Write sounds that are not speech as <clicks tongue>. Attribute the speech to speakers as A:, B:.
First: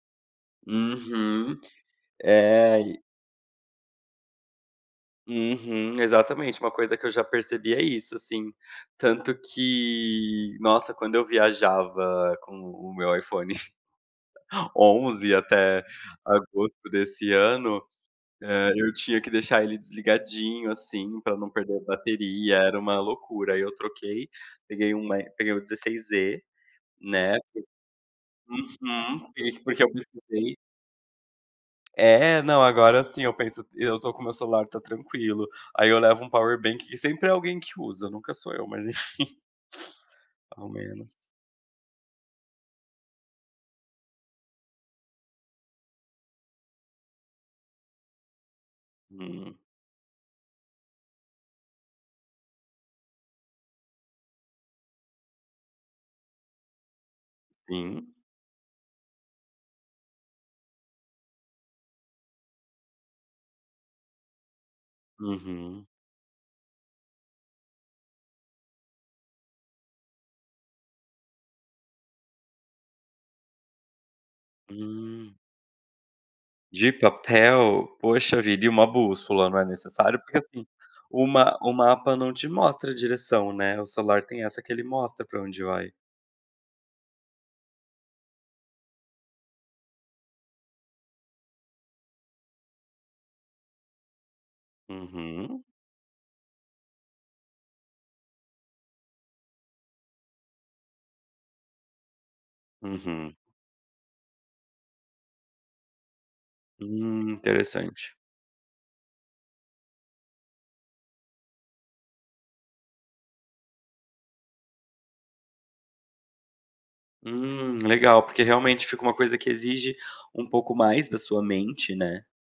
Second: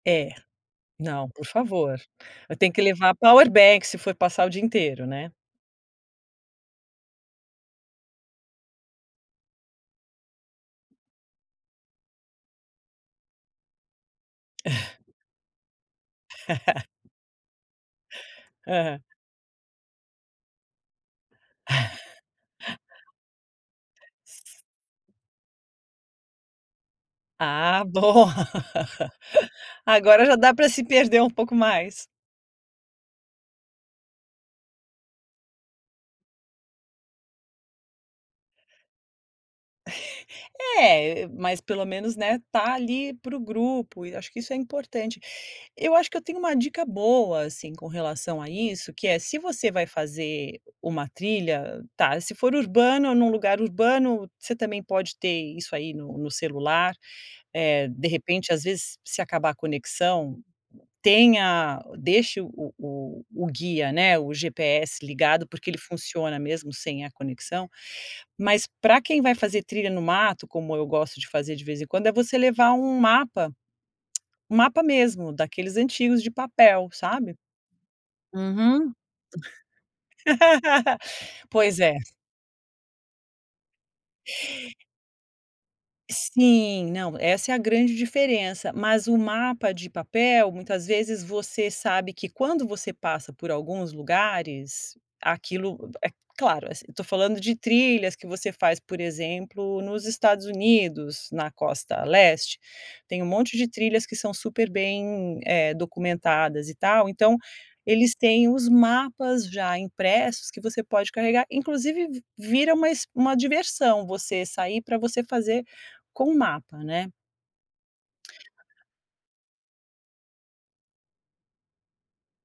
A: É. Não, por
B: Uhum.
A: favor. Eu tenho
B: É,
A: que
B: e
A: levar Power Bank se for passar o dia inteiro, né?
B: Uhum, exatamente, uma coisa que eu já percebi é isso, assim. Tanto que nossa quando eu viajava com o meu iPhone <giggles>
A: <chuckles>
B: 11 até agosto
A: <laughs>
B: desse ano, eh, eu
A: Hã.
B: tinha que deixar ele desligadinho, assim, pra não perder a bateria, era uma loucura, aí eu troquei,
A: <laughs>
B: peguei o E peguei o 16E, né, que
A: Ah bom,
B: Uhum.
A: <laughs>
B: Porque eu
A: agora já dá
B: pesquisei
A: pra se perder um pouco mais.
B: É, não agora, assim, eu penso eu estou com o meu celular tá tranquilo, aí eu levo um power bank e sempre é alguém que usa, nunca sou eu mas enfim. <chuckles>
A: <chuckles>
B: Ao menos
A: É, e e mas pelo menos, né, tá ali para o grupo e acho que isso é importante. Eu acho que eu tenho uma dica boa, assim, com relação a isso, que é, se
B: Hum.
A: você vai fazer uma trilha, tá, se for urbano, num lugar urbano, você também pode ter isso aí no no celular, eh, de
B: Sim.
A: repente, às vezes, se acabar a conexão, tenha deixe o o o guia, né, o GPS ligado, porque ele
B: Uhum.
A: funciona mesmo sem a conexão. Mas pra quem vai fazer trilha no mato, como eu gosto de fazer de vez em quando, é você levar um mapa, <clicks tongue> um mapa mesmo
B: Hum.
A: daqueles antigos de
B: De
A: papel, sabe?
B: papel? Poxa vida, e uma
A: Uhum.
B: bússola, não é necessário? Porque assim,
A: <laughs>
B: o ma o
A: Pois é.
B: mapa não te mostra a direção, né, o celular tem essa que ele mostra pra onde vai.
A: Sim, não, essa é a grande diferença. Mas o mapa de papel muitas vezes você sabe que quando você passa por alguns lugares,
B: Uhum.
A: aquilo, é claro, assi eu estou falando de trilhas que você faz, por exemplo, nos Estados Unidos, na costa leste, tem um
B: Uhum.
A: monte de trilhas que são super bem, eh, documentadas e tal.
B: Hum,
A: Então
B: interessante.
A: eles têm os mapas já impressos que você pode carregar, inclusive vi vira uma exp uma diversão você sair para você fazer com o mapa, né.
B: Hum, legal, porque realmente fica uma coisa que exige um pouco mais da sua mente, né?